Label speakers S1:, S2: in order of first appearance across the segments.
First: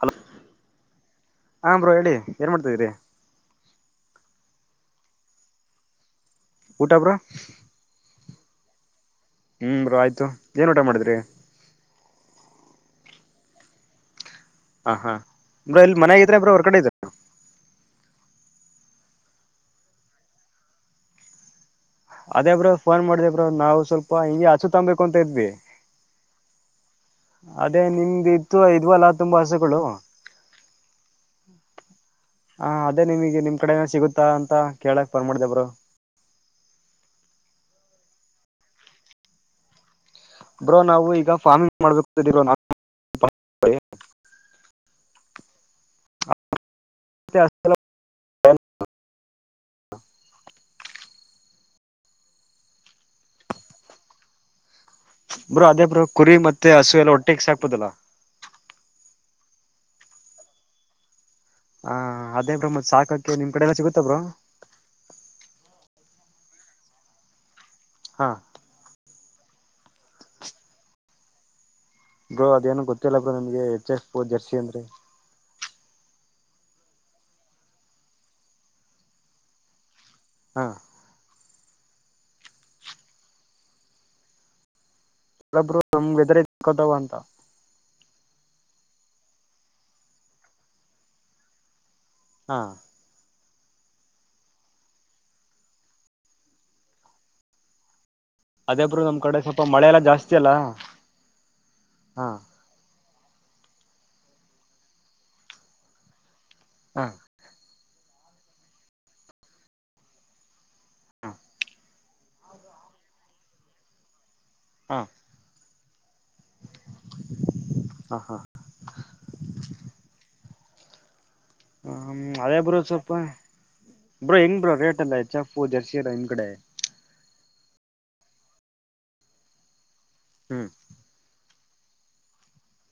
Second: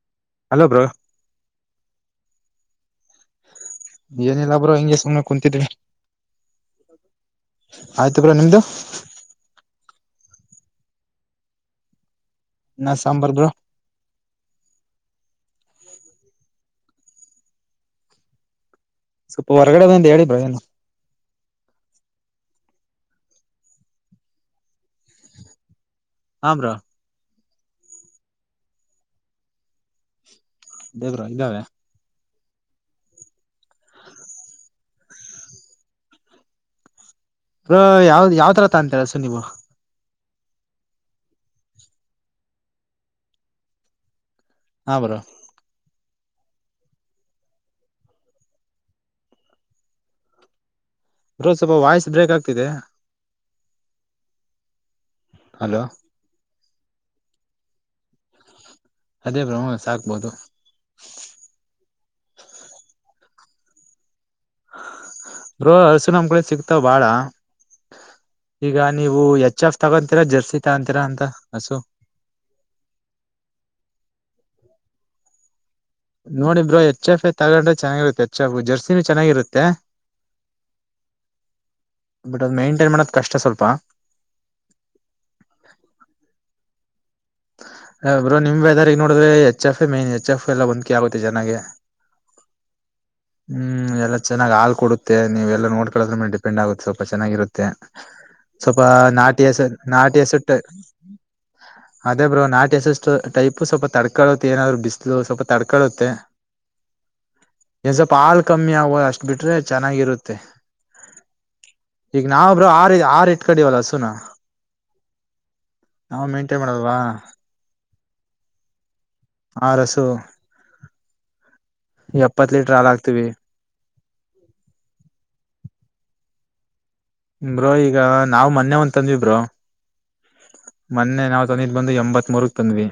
S1: Hello
S2: hello bro
S1: ಹ bro ಹೇಳಿ ಏನ್ ಮಾಡ್ತಾಿದೀರಿ.
S2: ಏನಿಲ್ಲ ಬ್ರೋ ಹಿಂಗಗೆ ಸುಮ್ನೆ ಕುಂತಿದಿ ಆಯ್ತ.
S1: ಊಟ ಬ್ರೋ
S2: ಆಯ್ತು ಬ್ರೋ ನಿಮ್ದು.
S1: ಹ ಆಯ್ತು ಏನ್ ಊಟ ಮಾಡಿದ್ರಿ.
S2: ಅನ್ನ ಸಾಂಬಾರ್ ಬ್ರೋ.
S1: ಹ ಹಾ ಬ್ರೋ, ಮನೇಲಿ ಇದ್ದೀರಾ ಹೊರ್ಗಡೆ ಇದ್ದೀರಾ.
S2: ಸ್ವಲ್ಪ ಹೊರ್ಗಡೆ ಬಂದ ಹೇಳಿ [unintelligible]
S1: ಅದೇಬ್ರ ಫೋನ್ ಮಾಡ್ದಬ್ರ ನಾವು ಸ್ವಲ್ಪ ಹಿಂಗಗೆ ಹಚು ತೊಂಬಬೇಕು ಅಂತ ಇದ್ವಿ.
S2: ಆ ಬ್ರೋ.
S1: ಅದೇ ನಿಮ್ದ ಇತ್ತು ಇದ್ವಲ್ಲ ತುಂಬಾ ಹಸುಗಳು.
S2: ದೇವ್ರಾ ಇದ್ದಾವೆ.
S1: ಹ ಅದೇ ನಿಮಗೆ ನಿಮ್ ಕಡೆ ಏನೋ ಸಿಗುತ್ತಾ ಅಂತ ಕೇಳಕ್ ಪೋನ್ ಮಾಡ್ದೆ ಬ್ರೋ. [unintelligible]
S2: ಹ ಯಾವ ಯಾವ ತರ ತ ಅಂತರಸ ನೀವು.
S1: ಬ್ರೋ ನಾವು ಈಗ ಫಾರ್ಮಿಂಗ್ ಮಾಡ್ಬೇಕರ [unintelligible]
S2: ಹಾ ಬ್ರೋ.
S1: [unintelligible]
S2: ಬ್ರೋ ಸ್ವಲ್ಪ ವಾಯ್ಸ್ ಬ್ರೇಕ್ ಆಗ್ತಿದೆ.
S1: ಬ್ರೋ
S2: ಹಲೋ
S1: ಅದೇ ಬ್ರೋ ಕುರಿ ಮತ್ತೆ ಹಸು ಎಲ್ಲ ಹೊಟ್ಟೆೆಗೆ ಸಾಕ್ಪುದಲ್ಲ.
S2: ಅದೇ ಬ್ರೋ ಸಾಕ್ಬೋದು.
S1: ನಿಮ್ಮ್ ಕಡೇ ಯಲ್ಲಾ ಸಿಗುತ್ತ ಬ್ರೋ.
S2: ಬ್ರೋ ಹಸು ನಮ್ ಕಡೆ ಸಿಕ್ತಾವ ಬಾಳ
S1: ಹಾ
S2: ಈಗ ನೀವು. ನೀವು ಎಚ್ ಎಫ್ ತಗೊತೀರಾ ಜರ್ಸಿ ತಗೊಂತೀರಾ ಅಂತ ಹಸು.
S1: ಬ್ರೋ ಅದೇನು ಗೊತ್ತಿಲ್ಲ ಬ ನಿಮ್ಗೆ ಎಚ್ ಎಫ್ ಜರ್ಸಿ ಅಂದ್ರೆ.
S2: ನೋಡಿ ಬ್ರೋ ಎಚ್ ಎಫ್ ಎ ತಗೊಂಡ್ರೆ ಚೆಾಗಿರುತ್ತೆ ಎಚ್ ಎಫ್ ಜರ್ಸಿಿನ ಚೆನ್ನಾಗಿರುತ್ತೆ.
S1: ಹಾ.
S2: ಬಟ್ ಅದ ಮೇಂಟೈನ್ ಮಾಡದ ಕಷ್ಟ ಸ್ವಲ್ಪ.
S1: ಬ್ರೋ ನಮಗೆದ್ರ ಸಿಕ್ಕೋದ್ ಅಂತ.
S2: ಬ್ರೋ ನಿಮ್ ವೆದರ್ ನೋಡಿದ್ರೆ H F A main H F A ಎಲ್ಲ ಹೊಂದ್ಕೆ ಆಗುತ್ತೆ ಚನ್ನಾಗಿ.
S1: ಹಾ
S2: ಹ್ಮ್ ಎಲ್ಲಾ ಚೆನ್ನಾಗಿ ಹಾಲ್ ಕೊಡುತ್ತೆ ನೀವೆಲ್ಲ ನೋಡ್ಕೊಳ್ಳದ್ರ ಮೇಲೆ ಡಿಪೆಂಡ್ ಆಗುತ್ತೆ ಸ್ವಲ್ಪ ಚೆನ್ನಾಗಿರುತ್ತೆ. ಸ್ವಲ್ಪ
S1: ಅದೇಬ್ರು ನಮ್ ಕಡೆ
S2: ನಾಟಿ ಹಸ
S1: ಸ್ವಲ್ಪ ಮಳೆ ಎಲ್ಲ
S2: ನಾಟಿ
S1: ಜಾಸ್ತಿ
S2: ಹಸದ್
S1: ಅಲ್ಲ
S2: ಟೈ ಅದೇ
S1: ಹಾ
S2: ಬ್ರೋ ನಾಟಿ ಹಸಷ್ಟು ಟೈಪ್ ಸ್ವಲ್ಪ ತಡ್ಕಳುತ್ತೆ ಏನಾದ್ರು ಬಿಸ್ಲು ಸ್ವಲ್ಪ ತಡ್ಕಳುತ್ತೆ.
S1: ಹೂಂ
S2: ಏ ಸ್ವಲ್ಪ ಹಾಲ್ ಕಮ್ಮಿ ಆವ ಅಷ್ಟ್ ಬಿಟ್ರೆ ಚೆನ್ನಾಗಿರುತ್ತೆ.
S1: ಹೂಂ
S2: ಈಗ ನಾವಬ್್ರ ಆರ್ ಆರು ಇಟ್ಕಡವಲ್ಲ ಸುನಾ
S1: ಹಾ
S2: ನಾವ್ ಮೇಂಟೈನ್ ಮಾಡಲ್ವಾ?
S1: ಆಹಾ
S2: ಆರ್ ಹಸು
S1: ಹ್ಮ
S2: ಎಪ್ಪತ್
S1: ಅದೇ
S2: ಲೀಟರ್
S1: ಬ್ರೋ
S2: ಹಾಲ್
S1: ಸೊಪ್ಪ
S2: ಹಾಕ್ತಿವಿ
S1: ಬ್ರೋ ಹೆಂಗ್ ಬ್ರೋ ರೇಟ್ ಎಲ್ಲ ಎಚ್ ಎಫ್ ಜರ್ಸಿ ನಿಮ್ ಕಡೆ.
S2: ಬ್ರೋ ಈಗ ನಾವು ಮೊನ್ನೆ ಒಂತಂದ್ವಿ ಬ್ರೋ
S1: ಹ್ಮ್
S2: ಮೊನ್ನೆ ನಾವ್ ತಂದಿದ್ ಬಂದು ಎಂಬತ್ತ್ ಮೂರಕ್ ತಂದ್ವಿ.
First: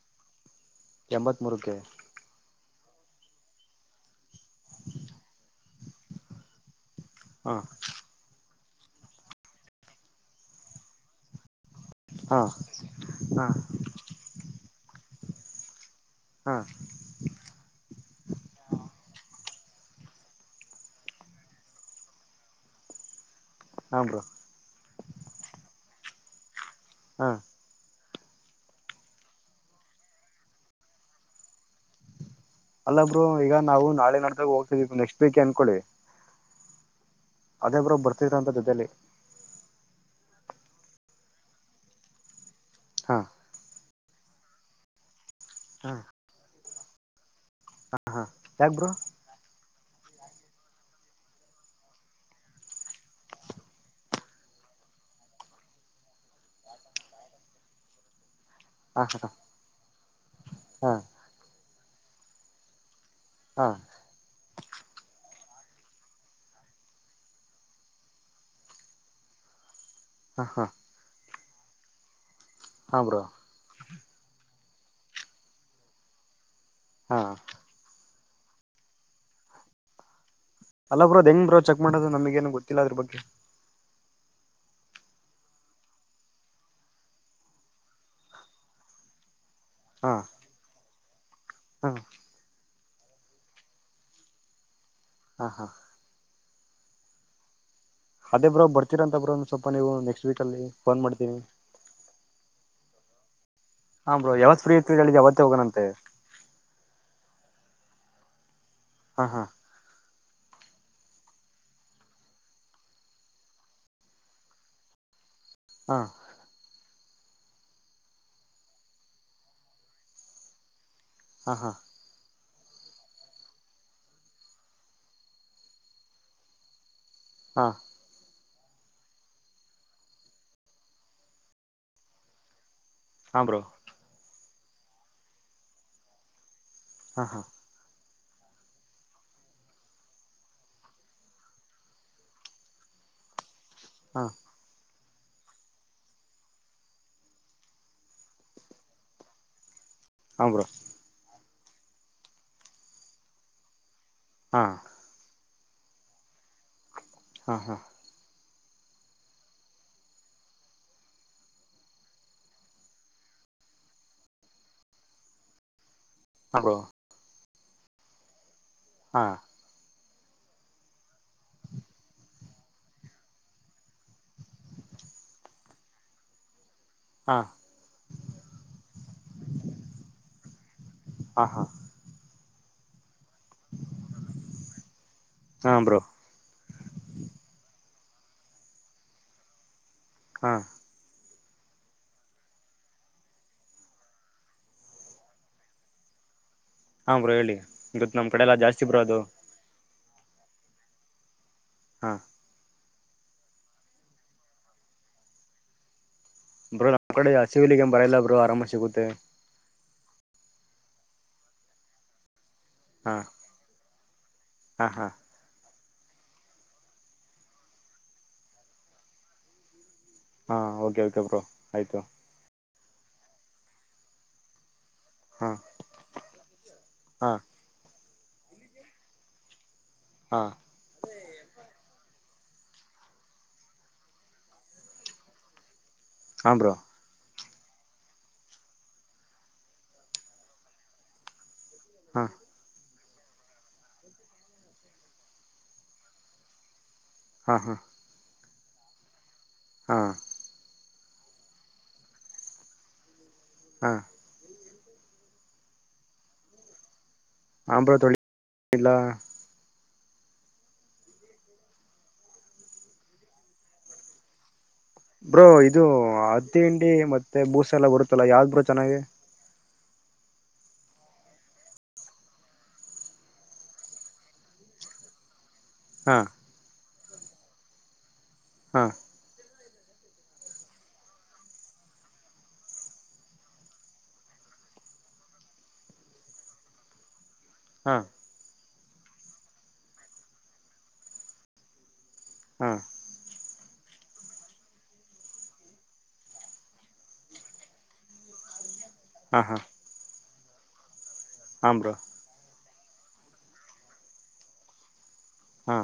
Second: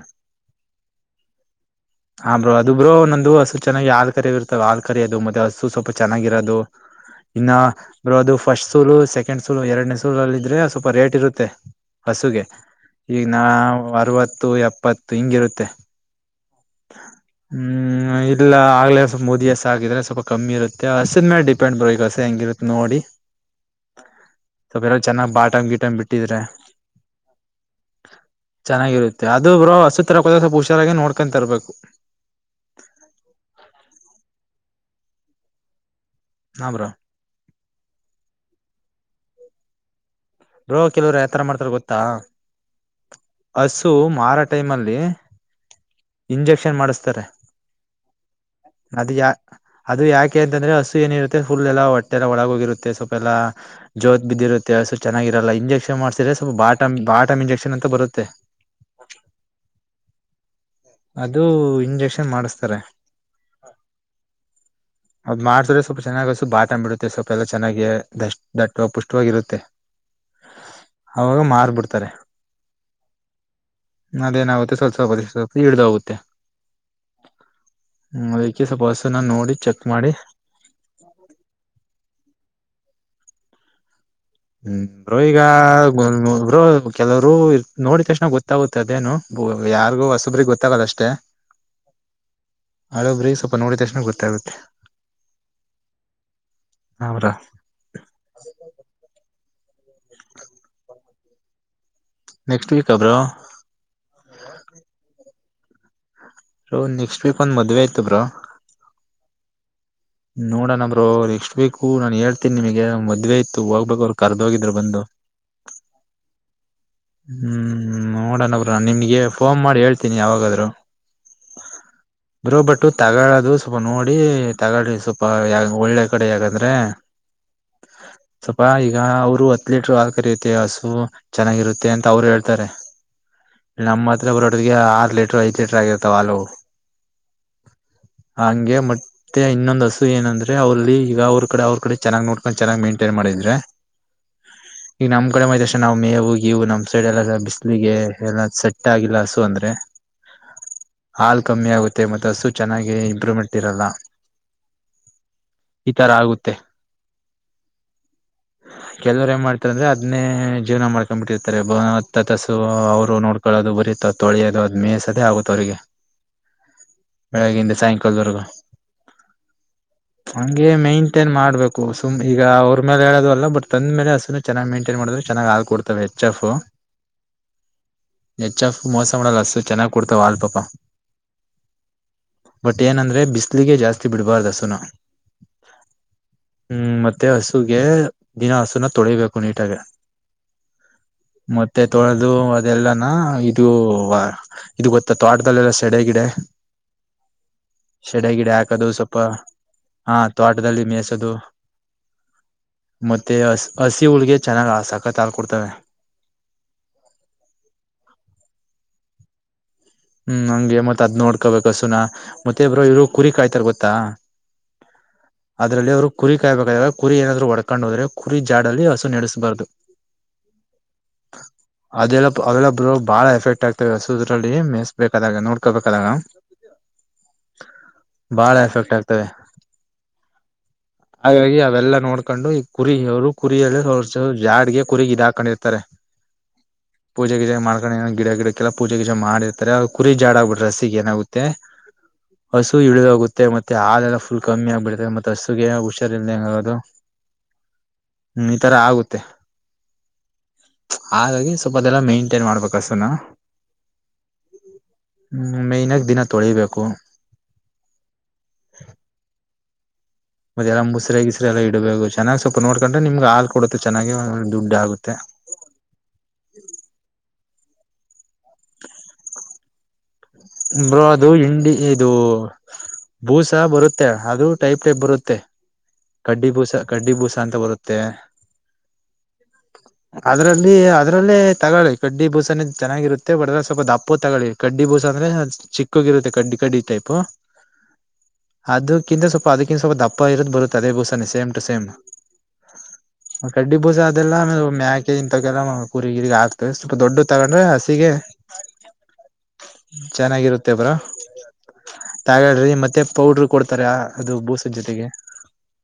S1: ಎಂಬತ್ ಮೂರಕ್ಕೆ
S2: ಆ ಬ್ರೋ ಅದು ಬ್ರೋ ನಂದು ಹಸು ಚೆನ್ನಾಗಿ ಆಲ್ ಕರಿ ಇರ್ತೆ ಆಲ್ ಕರಿ ಅದು ಮತ್ತೆ ಹಸು ಸ್ವಲ್ಪ ಚೆನ್ನಾಗಿರೋದು ಇನ್ನ
S1: ಹಾ
S2: ಬ್ರೋ ಅದು ಫಸ್ಟ್ ಸೂಲೂ ಸೆಕೆಂಡ್ ಸೂಲು ಎರಡನೇ ಸೂಲ ಅಲ್ ಇದ್ರೆ ಸ್ವಲ್ಪ ರೇಟ್ ಇರುತ್ತೆ.
S1: ಹಾ
S2: ಹಸುಗೆ ಈಗ ನಾ
S1: ಹಾ
S2: ಅರವತ್ತು ಎಪ್ಪತ್ತು ಹಿಂಗಿರುತ್ತೆ.
S1: ಹಾ
S2: ಹ್ಮ್ ಇಲ್ಲ ಆಗ್ಲೇ ಮೋದಿ ಹಸ್ ಗಿದ್ರೆ ಸ್ವಲ್ಪ ಕಮ್ಮಿ ಇರುತ್ತೆ ಹಸಿನ ಮೇಲೆ ಡಿಪೆಂಡ್ ಬರು ಈಗ ಹಸು ಹೆಂಗಿರುತ್ತೆ ನೋಡಿ
S1: ಹಾ ಬ್ರೊ
S2: ಬರ ಚೆನ್ನ್ ಬಾಟಂ ಗೀಟಂ ಬಿಟ್ಟಿದ್ರೆ
S1: ಹಾ
S2: ಚೆನ್ನಾಗಿರುತ್ತೆ ಅದು ಬ್ರೋ ಹಸು ತರಕೋದ್ರೇ ಸ್ವಲ್ಪ ಹುಷಾರಾಗಿ ನೋಡ್ಕೊಂತರ್ಬೇಕು.
S1: ಅಲ್ಲ ಬ್ರೋ ಈಗ ನಾವು ನಾಳೆ ನಾಡ್ದಾಗ ಹೋಗ್ತಿದೀವಿ ನೆಕ್ಸ್ಟ್ ವೀಕ್ ಅನ್ಕೊಳ್ಳಿ
S2: ಹಾ ಬ್ರೋ
S1: ಅದೇ ಬ್ರೋ ಬರ್ತೀರಂತ ಜೊತೇಲ್ಲಿ
S2: ಬ್ರೋ ಕೆಲವರು ಯಾತರ ಮಾಡ್ತಾರ ಗೊತ್ತಾ
S1: ಹಾ
S2: ಸು ಮಾರೋ ಟೈಮ್ ಅಲ್ಲಿ
S1: ಹ್ಮ
S2: ಕ್ಷನ್ ಮಾಡಿಸ್ತಾರೆ
S1: ಯಾಕ್ ಬ್ರೋ
S2: ಅದು ಯಾ ಅದು ಯಾಕೆ ಅಂತಂದ್ರೆ ಹಸು ಏನಿರುತ್ತೆ ಫುಲ್ ಎಲ್ಲಾ ಹೊಟ್ಟೆಲ್ಲ ಒಳಗೋಗಿರುತ್ತೆ ಸ್ವಪೆಲ್ಲ ಜೋತ್ ಬಿದ್ದಿರುತ್ತೆ ಹಸು ಚೆನ್ನಾಗಿರಲ್ಲ ಇಂಜೆಕ್ಷನ್ ಮಾಡಸಿದ್ರೆ ಸ್ವಲ್ ಬಾಟಂ ಬಾಟಂ ಇಂಜೆಕ್ಷನ್ ಅಂತ ಬರುತ್ತೆ.
S1: ಹಾ ಹಾ ಹಾ
S2: ಅದೂ ಇಂಜೆಕ್ಷನ್ ಮಾಡಿಸತಾರೆ.
S1: ಹಾ.
S2: ಅದ್ ಮಾಡಿದ್ರೆ ಸ್ವಲ್ಪ ಚೆನ್ನಾಗ ಬಾತಂಬ ಬಿಡುತ್ತೆ ಸ್ವಲ್ಪ ಎಲ್ಲ ಚನ್ನಾಗಾಗಿ ದ ದಟ್ಟ ಪುಷ್ಟವಾಗಿರುತ್ತೆ.
S1: ಹಾ ಹಾ
S2: ಅವಾಗ ಮಾರ್ಬಿಡ್ತಾರೆ
S1: ಹಾ ಬ್ರೋ
S2: ಅದೇನಾಗುತ್ತೆ ಸ್ವಲ್ಪ ಸ್ವಲ್ಪ ಸ್ವಲ್ ಇಳದೋಗುತ್ತೆ.
S1: ಹಾ
S2: ಹ್ಮ ಅದಕ್ಕೆ ಸ್ವಲ್ಪ್ ಹಸುನಾ ನೋಡಿ ಚೆಕ್ ಮಾಡಿ
S1: ಅಲ್ಲ ಬ್ರೋ ಅದ್ ಹೆಂಗ್ ಬರೋ ಚೆಕ್ ಮಾಡೋದು ನಮಗ ಏನು ಗೊತ್ತಿಲ್ಲ ಅದ್ರ ಬಗ್ಗೆ.
S2: ಹ್ಮ್ ಬ್ರೋ ಈಗ ಬ್ರೋ ಕೆಲವರು ನೋಡಿದ ತಕ್ಷಣ ಗೊತ್ತಾಗುತ್ತ ಅದೇನು ಯಾರಿಗೂ
S1: ಹಾ
S2: ಹೊಸಬ್ರಿಗೆ ಗೊತ್ತಾಗಲ್ ಅಷ್ಟೇ
S1: ಹಾ
S2: ಹಳಬ್ರೀಗ್ ಸ್ವಲ್ಪ ನೋಡಿದ ತಕ್ಷಣ ಗೊತ್ತಾಗುತ್ತೆ.
S1: ಹಾ ಹಾ
S2: ಅವ್ರ
S1: ಅದೇ ಬ್ರೋ ಬರ್ತೀರ ಅಂತ ಬ್ರೋ ಒಂದ್ ಸ್ವಲ್ಪ ನೀವು ನೆಕ್ಸ್ಟ್ ವೀಕ್ ಅಲ್ಲಿ ಫೋನ್ ಮಾಡ್ತೀನಿ.
S2: ನೆಕ್ಸ್ಟ್ ವೀಕ್ ಬ್ರೋ
S1: ಹ ಬ್ರೋ ಯಾವತ್ ಫ್ರೀ ಇರ್ತೀರ್ ಹೇಳಿ ಆವತ್ತೇ ಹೋಗಣಂತೆ.
S2: ಬ್ರೋ ನೆಕ್ಸ್ಟ್ ವೀಕ್ ಒಂದ್ ಮದ್ವೆ ಇತ್ತು ಬ್ರೋ.
S1: ಹಾ ಹಾ
S2: ನೋಡಣ ಬ್ರೋ ನೆಕ್ಸ್ಟ್ ವೀಕು ನಾನ್ ಹೇಳ್ತೀನ್ ನಿಮಗೆ ಮದ್ವೆ ಇತ್ತು ಹೋಗ್ಬೇಕು ಅವ್ರು ಕರ್ದೋಗಿದ್ರು ಬಂದು.
S1: ಹಾ
S2: ಹ್ಮ್ ನೋಡಣರ ಬ್ರೋ ನಿಮ್ಗೆ ಫೋನ್ ಮಾಡಿ ಹೇಳ್ತೀನಿ ಯಾವಾಗಾದ್ರು.
S1: ಹಾ ಹಾ
S2: ಬ್ರೋ ಬಟ್ಟು ತಗೊಳ್ಳದು ಸ್ವಲ್ಪ ನೋಡಿ ತಗಳ್ರಿ ಸ್ವಲ್ಪ ಯ ಒಳ್ಳೆ ಕಡೆ ಯಾಕಂದ್ರೆ
S1: ಹಾ
S2: ಸ್ವಲ್ಪ ಈಗ ಅವರು ಹತ್ ಲೀಟರ್ ಹಾಲ ಕರಿಯುತ್ತೆ ಹಸು ಚೆನ್ನಾಗಿರುತ್ತೆ ಅಂತ ಅವ್ರ ಹೇಳ್ತಾರೆ
S1: ಹಾಂ ಬ್ರೋ
S2: ನಮ್ಮ ಹತ್ರ ಬರೋಟಿಗೆ ಆರ್ ಲೀಟರ್ ಐದ್ ಲೀಟರ್ ಆಗಿರ್ತಾವ ಹಾಲು.
S1: ಹಾಂ ಹಾಂ
S2: ಹಂಗೆ ಮತ್ತೆ ಇನ್ನೊಂದ್ ಹಸು ಏನಂದ್ರೆ ಅವ್ರಲ್ಲಿ ಈಗ ಅವ್ರ ಕಡೆ ಅವ್ರ ಕಡೆ ಚೆನ್ನಾಗ್ ನೋಡ್ಕೊಂಡು ಚೆನ್ನಾಗ ಮೇಂಟೈನ್ ಮಾಡಿ ಇದ್ರೆ
S1: ಹಾಂ
S2: ಈಗ ನಮ್ಮ ಕಡೆ ಮೈದ ತಕ್ಷಣ ನಾವ್ ಮೇವು ಗಿವು ನಮ್ ಸೈಡ್ ಎಲ್ಲ ಸ ಬಿಸ್ಲಿಗೆ ಎಲ್ಲ ಸೆಟ್ ಆಗಿಲ್ಲ ಹಸು ಅಂದ್ರೆ
S1: ಹಾ ಬ್ರೋ
S2: ಅಲ್ಲಿ ಕಮ್ಮಿ ಆಗುತ್ತೆ ಮತ್ತ ಹಸು ಚೆನ್ನಾಗಿ ಇಂಪ್ರೂವ್ಮೆಂಟ್ ಇರಲ್ಲ.
S1: ಹಾ
S2: ಇಥರ ಆಗುತ್ತೆ.
S1: ಹಾ ಹಾ
S2: ಕೆಲವರು ಏನ್ ಮಾಡ್ತಾರಂದ್ರೆ ಅದ್ನೇ ಜೀವನ ಮಾಡ್ತ ಮಾಡ್ಕೊಂಡ್ ಬಿಟ್ಟಿರ್ತಾರೆ ಬ ಹತ್ತ ಹತ್ತ ಹಸು ಅವ್ರು ನೋಡ್ಕೊಳ್ಳೋದು ಬರೀತ ತೊಳೆಯೋದು ಅದ ಮೇಸದೇ ಆಗುತ್ತೆ ಅವ್ರಿಗೆ.
S1: ಹಾಂ ಬ್ರೋ
S2: ಬೆಳಗ್ಗಿಂದ ಸಾಯಂಕಾಲದ್ ವರ್ಗೂ
S1: ಹಾ
S2: ಹಗೆ ಮೈಂಟೇನ್ ಮಾಡ್ಬೇಕು ಸುಮ್ ಈಗ ಅವ್ರ ಮೇಲೆ ಹೇಳೋದು ಅಲ್ಲ ಬಟ್ ತಂದ ಮೇಲೆ ಹಸುನ ಚೆನ್ನಾಗ್ ಮೈಂಟ ಮೆಂಟೇನ್ ಮಾಡಿದ್ರೆ ಚೆನ್ನಾಗ ಹಾಲ್ ಕೊಡ್ತವೆ ಎಚ್ ಎಫ್
S1: ಹಾ
S2: ಎಚ್ ಎಫ್ ಮೋಸ ಮಾಡಲ್ಲಾ ಹಸ್ಸು ಚೆನ್ನಾಗ ಕೊಡ್ತಾವ ಹಾಲ್ ಪಾಪಾ.
S1: ಹಾಂ ಹಾಂ
S2: ಬಟ್ ಏನಂದ್ರೆ ಬಿಸಲಿಗೆ ಜಾಸ್ತಿ ಬಿಡ್ಬಾರ್ದ ಹಸುನ
S1: ಹಾಂ ಬ್ರೋ
S2: ಹ್ಮ್ ಮತ್ತೆ ಹಸುಗೆ ದಿನ ಹಸುನ ತೊಳಿಬೇಕು ನೀಟಾಗೆ.
S1: ಹಾ
S2: ಮತ್ತೆ ತೊಳೆದು ಅದೆಲ್ಲಾನ ಇದು ಇದು ಗೊತ್ತ ತೋಟದಲ್ಲೆಲ್ಲಾ ಸೆಡೆಗಿಡ
S1: ಹಾಂ ಬ್ರೋ ಹೇಳಿ ಇವತ್ತು ನಮ್ಮ
S2: ಶಡೇ
S1: ಕಡೆ
S2: ಗಿಡೇ
S1: ಎಲ್ಲ ಜಾಸ್ತಿ
S2: ಹಾಕದು
S1: ಬ್ರೋ
S2: ಸ್ವಲ್ಪ
S1: ಅದು
S2: ಹಾ ತೋಟದಲ್ಲಿ ಮೇಸದು.
S1: ಹಾ
S2: ಮತ್ತೆ ಹಸ್ ಹಸಿ ಹುಲ್ಲಿಗೆ ಚೆನ್ನಾಗ್ ಆ ಸಕತ್ ಹಾಲ್ ಕೊಡ್ತವೆ.
S1: ಬ್ರೋ ನಮ್ಮ್ ಕಡೆ ಹಸಿ ಹುಲ್ಲಗೆ ಏನ್ ಬರ ಇಲ್ಲ ಬ್ರೋ ಆರಾಮಾಗಿ ಸಿಗುತ್ತೆ.
S2: ಹ್ಮ್ ಹಂಗೆ ಮತ್ ಅದ್ ನೋಡ್ಕೋಬೇಕ ಹಸೂನಾ. ಮತ್ತೆ ಬ್ರೋ ಇವ್ರು
S1: ಹಾಂ
S2: ಕುರಿ ಕಾಯ್ತಾರ ಗೊತ್ತಾ?
S1: ಹಾಂ ಹಾಂ
S2: ಅದ್ರಲ್ಲಿ ಅವ್ರು ಕುರಿ ಕಾಯಬೇಕಾದ್ರೆ ಕುರಿ ಏನಾದ್ರು ಒಡ್ಕೊಂಡು ಹೋದ್ರೆ ಕುರಿ ಜಾಡಲ್ಲಿ ಹಸು ನಡೆಸಸ್ಬಾರ್ದು.
S1: ಹಾ ಓಕೆ ಓಕೆ ಬ್ರೋ ಆಯ್ತು.
S2: ಅವೆಲ್ಲ ಬ್ರೋ ಬಾಳ ಎಫೆಕ್ಟ್ ಆಗ್ತವೆ ಹಸೂದ್ರಲ್ಲಿ ಮೆ ಬೇಕಾದಾಗ
S1: ಹಾಂ
S2: ನೋಡ್ಕೋಬೇಕಾದಾಗ.
S1: ಹಾಂ
S2: ಬಾಳ ಎಫೆಕ್ಟ್ ಆಗ್ತವೆ
S1: ಹಾಂ
S2: ಹಾಗಾಗಿ ಅವೆಲ್ಲ ನೋಡ್ಕೊಂಡು ಈ ಕುರಿ ಅವರು ಕುರಿಯಲ್ಲಿ ಅವ್ರು ಜಾಡ್ಗೆ ಕುರಿಗ ಇದು ಹಾಕೊಂಡಿರ್ತಾರೆ.
S1: ಹಾ ಬ್ರೋ.
S2: ಪೂಜ ಗೀಜ ಮಾಡ್ಕೊಂಡ ಏನೋ ಗಿಡ ಗಿಡಕ್ಕೆಲ್ಲ ಪೂಜೆ ಗೀಜ ಮಾಡಿರ್ತಾರೆ ಕುರಿ ಜಾಡಗ್ಬಿಟ್ರೆ ಹಸಿಗ್ ಏನಾಗುತ್ತೆ
S1: ಹಾಂ
S2: ಹಸು ಇಲದವ ಗೊತ್ತೆ ಮತ್ತೆ ಹಾಲೆಲ್ಲ ಫುಲ್ ಕಮ್ಮಿ ಆಗ್ಬಿಡತೆ ಮತ್ತೆ ಹಸುಗೆ ಹುಷಾರಿಲ್ದಂಗ ಆಗೋದು.
S1: ಹಾ ಹಾ
S2: ಹ್ಮ್ ಈ ತರ ಆಗುತ್ತೆ.
S1: ಆ
S2: ಹಾಗಾಗಿ ಸ್ವಲ್ಪ ದಿನ ಮೇಂಟೈನ್ ಮಾಡ್ಬೇಕು ಹಸುನಾ
S1: ಹಾ
S2: ಹ್ಮ್ ಮೈನಾಕಗಿ ದಿನ ತೊಳಿಬೇಕು.
S1: ಹಾಂ ಬ್ರೋ ತೊಳಿ ಇಲ್ಲ
S2: ಮತ್ತೆಲ್ಲ ಮುಸ್ರೆ ಗಿಸ್ರೆ ಎಲ್ಲ ಇಡ್ಬೇಕು ಚೆನ್ನಾಗಿ ಸ್ವಲ್ಪ ನೋಡ್ಕೊಂಡ್ರೆ ನಿಮ್ಗೆ ಹಾಲ್ ಕೊಡುತ್ತು ಚೆನ್ನಾಗಿ ದುಡ್ಡು ಆಗುತ್ತೆ
S1: ಬ್ರೋ ಇದು ಹತ್ತಿ ಹಿಂಡಿ ಮತ್ತೆ ಬೂಸ ಎಲ್ಲ ಬರುತ್ತಲ್ಲ ಯಾವ್ದ್ ಬ್ರೋ ಚೆನ್ನಾಗಿ
S2: ಬ್ರೋ ಅದು ಹಿಂಡಿ ಇದು ಭೂಸ ಬರುತ್ತೆ ಆದ್ರೂ ಟೈಪ್ ಟೈಪ್ ಬರುತ್ತೆ
S1: ಹಾ
S2: ಕಡ್ಡಿ ಬೂಸ ಕಡ್ಡಿ ಬೂಸ ಅಂತ ಬರುತ್ತೆ.
S1: ಹಾ
S2: ಅದ್ರಲ್ಲಿ ಅದ್ರಲ್ಲೇ ತಗೊಳ್ಳಿ ಕಡ್ಡಿ ಬೂಸನ ಚೆನ್ನಾಗಿರುತ್ತೆ ಬಟ್ದ್ರೆ ಸ್ವಲ್ಪ ದಪ್ಪುದು ತಗೊಳ್ಳಿ ಕಡ್ಡಿ ಬೂಸ ಅಂದ್ರೆ ಚಿಕ್ಕೋಗಿರುತ್ತೆ ಕಡ್ಡಿ ಕಡ್ಡಿ ಟೈಪ್
S1: ಹಾ
S2: ಅದಕ್ಕಿಂತ ಸ್ವಲ್ಪ ಅದಕ್ಕಿಂತ ಸ್ವಲ್ಪ ದಪ್ಪ ಇರದ್ ಬರುತ್ತೆ ಅದೇ ಬೂಸಾನ ಸೇಮ್ ಟು ಸೇಮ್
S1: ಹಾ
S2: ಕಡ್ಡಿ ಬೂಸ ಅದೆಲ್ಲ ಆಮೇ ಮ್ಯಾಕೆ ಇನ್ ತಾಗೆಲ್ಲ ಕುರಿ ಗಿರಿಗೆ ಆಕ್ತವೆ ಸ್ವಲ್ಪ ದೊಡ್ಡ ತಗೊಂಡ್ರೆ ಹಸಿಗೆ
S1: ಹಾ ಹಾ
S2: ಚೆನ್ನಾಗಿರುತ್ತೆ ಬ್ರೊ
S1: ಹಾಂ ಬ್ರೋ
S2: ತಗಡ್ರಿ ಮತ್ತೆ ಮತ್ತೆ ಪೌಡರು ಕೊಡ್ತಾರೆ ಅದು ಬೂಸದ ಜೊತೆಗೆ.
S1: ಹಾ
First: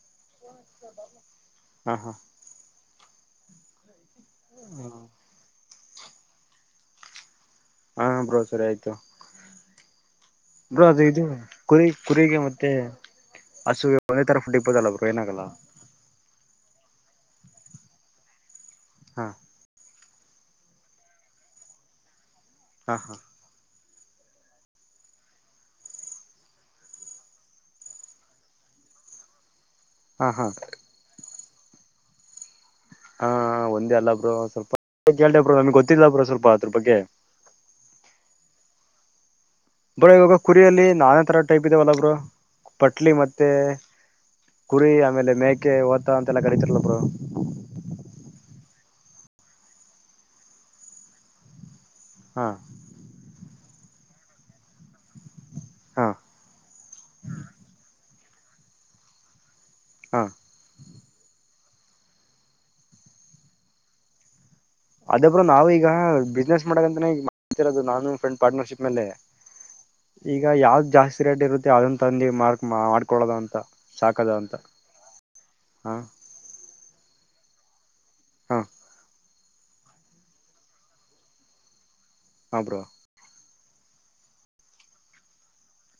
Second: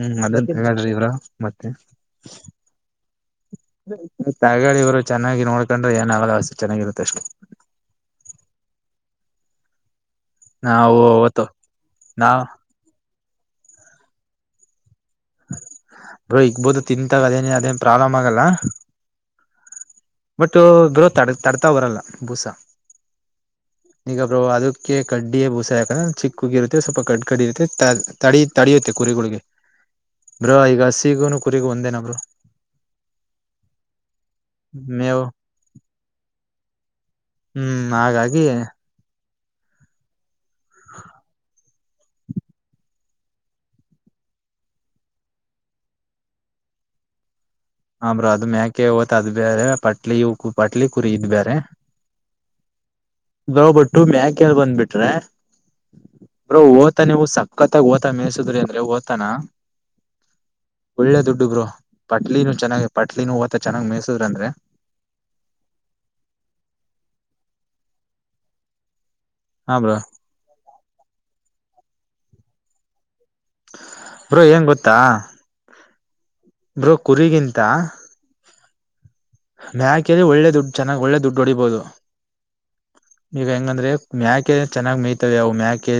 S2: ಹ್ಮ್ ಅದ್ದ ಒಂದು ತಗಳ್ರಿ ಬ್ರೊ ಮತ್ತೆ.
S1: ಹಾ ಹಾ
S2: ತಗಳಿ ಬ್ರೊ ಚೆನ್ನಾಗಿ ನೋಡ್ಕೊಂಡ್ರೆ ಏನಾಗಲ್ಲ ಹಸು ಚೆನ್ನಾಗಿರುತ್ತೆ ಅಷ್ಟೆ
S1: ಹಾ ಬ್ರೋ ಸರಿ ಆಯ್ತು. ಬ್ರೂ
S2: ನಾವು
S1: ಅದು ಇದು
S2: ಅವತ್ತು
S1: ಕುರಿ ಕುರಿಗೆ
S2: ನಾವು
S1: ಮತ್ತೆ ಹಸುಗೆ ಒಂದೇ ತರ ಫುಡ್ ಇಕ್ಕಬಹುದಲ ಬ್ರೋ ಏನಾಗಲ್ಲಾ
S2: ಬ್ರೊ ಇಗ್ಬೋದು ತಿಂತಾಗ ಅದೇನ ಅದೇನ್ ಪ್ರಾಬ್ಲಮ್ ಆಗಲ್ಲ.
S1: ಹಾ
S2: ಬಟ್ ಬ್ರೊ ತ ತಡ್ತಾ ಬರಲ್ಲ ಬೂಸ
S1: ಹಾ ಹಾ
S2: ಈಗ ಬ್ರೋ ಅದಕ್ಕೆ ಕಡ್ಡಿಯ ಬೂಸ ಯಾಕಂದ್ರೆ ಚಿಕ್ಕಗಿರುತ್ತೆ ಸ್ವಲ್ಪ ಕಡ್ ಕಡ್ಡಿ ಇರುತ್ತೆ ತ ತಡಿಯುತ್ತೆ ಮುಗಿಯುತ್ತೆ ಕುರಿಗಳಿಗೆ
S1: ಹಾ ಹಾ
S2: ಬ್ರೊ ಈಗ ಹಸಿಗುನು ಕುರಿಗೂ ಒಂದೇನ ಬ್ರೋ
S1: ಹಾ ಒಂದೇ ಅಲ್ಲ ಬ್ರೋ ಸ್ವಲ್ಪ
S2: ಮೇವು
S1: ಕೇಳ್ದ ಬ್ರೋ ನಮ್ಗ್ ಗೊತ್ತಿಲ್ಲ ಬ್ರೋ ಸ್ವಲ್ಪ ಅದ್ರ ಬಗ್ಗೆ
S2: ಹ್ಮ್ ಹಾಗಾಗಿ
S1: ಬ್ರೋ ಇವಾಗ ಕುರಿಯಲ್ಲಿ ನಾನ ತರ ಟೈಪ್ ಇದಾವಲ್ಲ ಬ್ರು ಪಟ್ಟಿ ಮತ್ತೆ ಕುರಿ ಆಮೇಲೆ ಮೇಕೆ ಓತ ಅಂತೆಲ್ಲ ಕರಿತಿರಲ ಬ್ರೊ
S2: ಆ ಬ್ರೊ ಅದು ಮ್ಯಾಕೆ ಓತ ಅದು ಬೇರೆ ಪಟ್ಲಿ ಪಟ್ಲಿ ಕುರಿ ಇದು ಬೇರೆ.
S1: ಹಾ
S2: ಬ್ರೊ ಬಟ್ಟು ಮ್ಯಾಕೆ ಎಲ್ ಬಂದ್ಬಿಟ್ರೆ
S1: ಹಾ
S2: ಬ್ರೋ ಓತ ನೀವು ಸಕ್ಕತ್ತಾಗ ಓತ ಓತ ಮೇಯಸುದ್ರಿ ಅಂದ್ರೆ ಓತಾನ
S1: ಹಾ
S2: ಒಳ್ಳೆ ದುಡ್ಡು ಬ್ರೊ ಪಟ್ಲೂ ಚೆನ್ನಾಗ ಪಟ್ಲ ನೂವತ್ತ ಚೆನ್ನಾಗ್ ಮೇಯಸುದ್ರ ಅಂದ್ರೆ
S1: ಅದೊಬ್ರು ನಾವವು ಈಗ ಬಿಸ್ನೆಸ್ ಮಾಡಕ್ಂತಾನೇ ಮಾಡತಿರೋದು ನಾನು ಫ್ರೆಂಡ್ ಪಾರ್ಟ್ನರ್ಶಿಪ್ ಮೇಲೆ
S2: ಹಾ ಬ್ರೋ
S1: ಈಗ ಯಾವ್ದ್ ಜಾಸ್ತಿ ರೇಟ್ ಇರುತ್ತೆ ಅದನ್ ತಂದು ಮಾಡಕ್ ಮಾಡ ಕೊಳದು ಅಂತ ಸಾಕದ
S2: ಬ್ರೋ
S1: ಅಂತ
S2: ಏನ್ ಗೊತ್ತಾ
S1: ಹ
S2: ಬ್ರೋ ಕುರಿಗಿಂತ
S1: ಹಾ
S2: ಮ್ಯಾಕೆಲ್ಲಿ ಒಳ್ಳೆ ದುಡ್ಡು ಚೆನ್ನಾಗ್ ಒಳ್ಳೆ ದುಡ್ಡು ಹೊಡಿಬಹುದು.
S1: ಆ ಬ್ರೋ
S2: ಈಗ ಹೆಂಗಂದ್ರೆ ಮ್ಯಾಕೆ ಚೆನ್ನಾಗಿ ಮೇಯ್ತವೆ ಅವು ಮ್ಯಾಕೆ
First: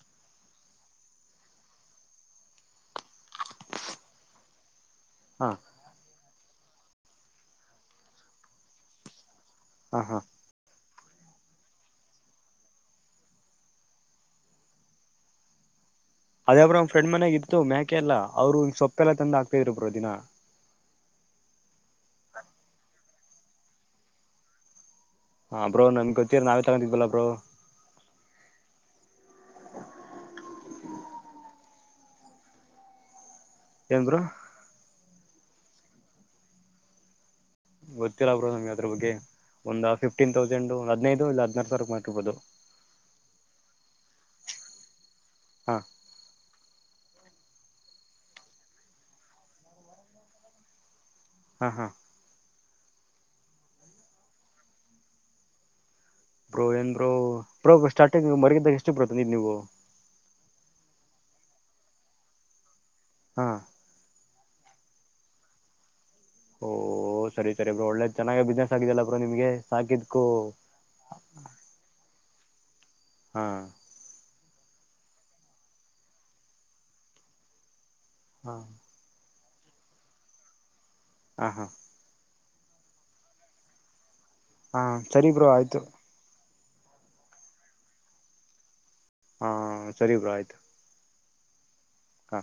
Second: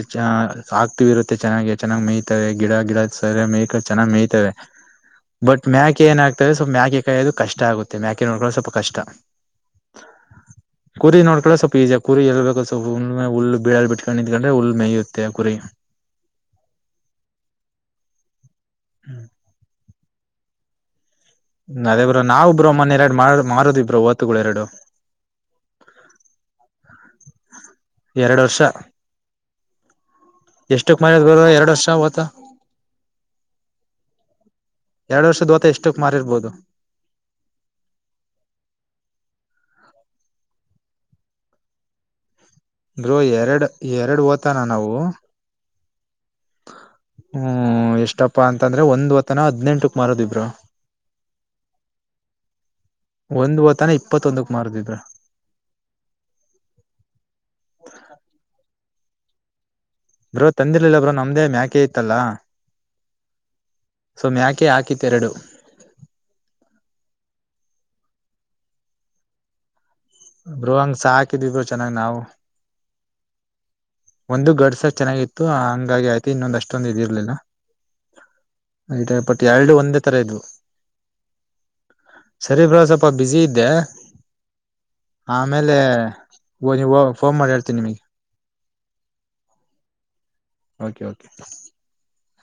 S2: ಆಕ್ಟಿವ್ ಇರುತ್ತೆ ಚೆನ್ನಾಗಿ ಚನ್ನಾಗ್ ಮೆಯ್ತ ಗಿಡ ಗಿಡ ಸರಿಯಾಗ್ ಮೇಯ್ಕ್ಂಡ್ ಚೆನ್ನಾಗಿ ಮೇಯ್ತವೆ.
S1: ಹಾ
S2: ಬಟ್ ಮ್ಯಾಕೆ ಏನಾಗ್ತದೆ ಸ್ವಲ್ಪ ಮ್ಯಾಕೆ ಕಾಯೋದು ಕಷ್ಟ ಆಗುತ್ತೆ ಮ್ಯಾಕೆ ನೋಡ್ಕೊಳ್ಳ ಸ್ವಲ್ಪ ಕಷ್ಟ
S1: ಹಾ ಹಾ
S2: ಕುರಿ ನೋಡ್ಕೊಂಡ್ರ ಸ್ವಲ್ಪ ಈಸಿಯ ಕುರಿ ಎಳ್ಬೇಕು ಸ್ವಪ ಹುಲ್ಲು ಬೀಳಾಲ್ ಬಿಟ್ಕೊಂಡು ನಿಕೊಂಡ್ರೆ ಹುಲ್ಲು ಮಯುತ್ತೆ ಕುರಿ
S1: ಅದೇಬ್ರು ಅವ್ ಫ್ರೆಂಡ್ ಮನೆಾಗ ಇತ್ತು ಮ್ಯಾೇಕೆಲ್ಲ ಅವರು ಸೊಪ್ಪೆಲ್ಲ ತಂದ ಆಗ್ತಿದ್ರು ದಿನ
S2: ಅದೇ ಬ್ರೋ ನಾವವುಬ್ ಮೊ ಎರಡು ಮಾಡ ಮಾರದ ಇಬ್ರೋ ಓತ್ತುಗಳು ಎರಡು
S1: ಹ ಬ್ರೋ ನಮ್ಗೆ ಗತ್ತೀರ ನಾವೇ ತಗತಿದ್ವಲ್ಲ ಬ್ರೋ
S2: ಎರಡ್ ವರ್ಷ ಎಷ್ಟಕ್ ಮಾರಿದ ಬರೀ ಎರಡು ವರ್ಷ ಓತ್ತ
S1: ಎಏ ಬ್ರು
S2: ಎರಡ್ ವರ್ಷದ ಓತ ಎಷ್ಟಕ್ ಮಾರಿರ್ಬೋದು
S1: ಗೊತ್ತಿಲ್ಲ ಬ್ರೋ ನಮ್ಗೆ ಅದ್ರ ಬಗ್ಗೆ ಒಂದ ಫಿಫ್ಟೀನ್ ತೌಸಂಡ್ ಒಂದ ಹದಿನೈದು ಇ ಹದಿನಾರ ಸಾವಿರಕ್ ಮಾಡಿರ್ಬೋದು
S2: ಅಂದೋ ಎರಡು ಎರಡು ಓತಾನ ನಾವು
S1: ಹಾಂ
S2: ಹ್ಮ್ ಎಷ್ಟಪ್ಪಾ ಅಂತಂದ್ರೆ ಒಂದ್ವತ್ತನ ಹದ್ನನೆಂಟಕ್ ಮಾರದಿಬ್ರು
S1: ಹಾ ಹಾ
S2: ಒಂದು ವತಾನ ಇಪ್ಪತ್ತೊಂದಕ್ ಮಾರದಿದ್ರ
S1: ಬೋ ಏನ್ ಬೋ ಬೋ ಸ್ಟಾರ್ಟಿಂಗ್ ಮರಗಿದ್ದಾಗ ಎಷ್ಟು ಬಿಡತ್ತೆ ನೀ್ ನೀವು
S2: ಬ್ರೋ ತಂದಿರ್ಲಿಲ್ಲ ಬ್ರೋ ನಮ್ದೇ ಮ್ಯಾಕೆ ಇತ್ತಲ್ಲಾ
S1: ಹಾ
S2: ಯಾಕೆ ಹಾಕಿತ್ತ ಎರಡು
S1: ಓಹ ಸರಿ ಸರಿಬ್ ಒಳ್ಳೆದ ಚೆನ್ನಾಗ ಬಿಸ್ನೆಸ್ ಆಗಿದಲ್ಲ ಬ್ರ ನಿಮ್ಗೆ ಸಾಕಿದ್ಕು
S2: ಬ್ರೋ ಹಂಗ ಸಾಕಿದವಿ ಬ ಚೆನ್ನಾಗ್ ನಾವು
S1: ಹಾ
S2: ಒಂದು ಗಡ್ಸ ಚೆನ್ನಾಗಿತ್ತು ಹಂಗಾಗಿ ಆಯ್ತು ಇನ್ನೊಂದ ಅಷ್ಟೊಂದು ಇದಿರ್ಲಿಲ್ಲ
S1: ಹಾ
S2: ಆಯ್ತ ಬಟ್ ಎರಡು ಒಂದೇ ತರ ಇದದು
S1: ಹ ಹಾ
S2: ಸರಿ ಬರೋ ಸ್ವಲ್ಪ ಬಿಜಿ ಇದ್ದೆ
S1: ಹಾ ಸರಿ ಬ್ರೋ ಆಯ್ತು
S2: ಓ ನೀವು ಫೋನ್ ಮಾಡಿ ಹೇಳ್ತೀನಿ ನಿಮಗೆ
S1: ಹಾ ಸರಿಬ್ರಾ ಆಯ್ತು
S2: ಓಕೆ ಓಕೆ
S1: ಹಾ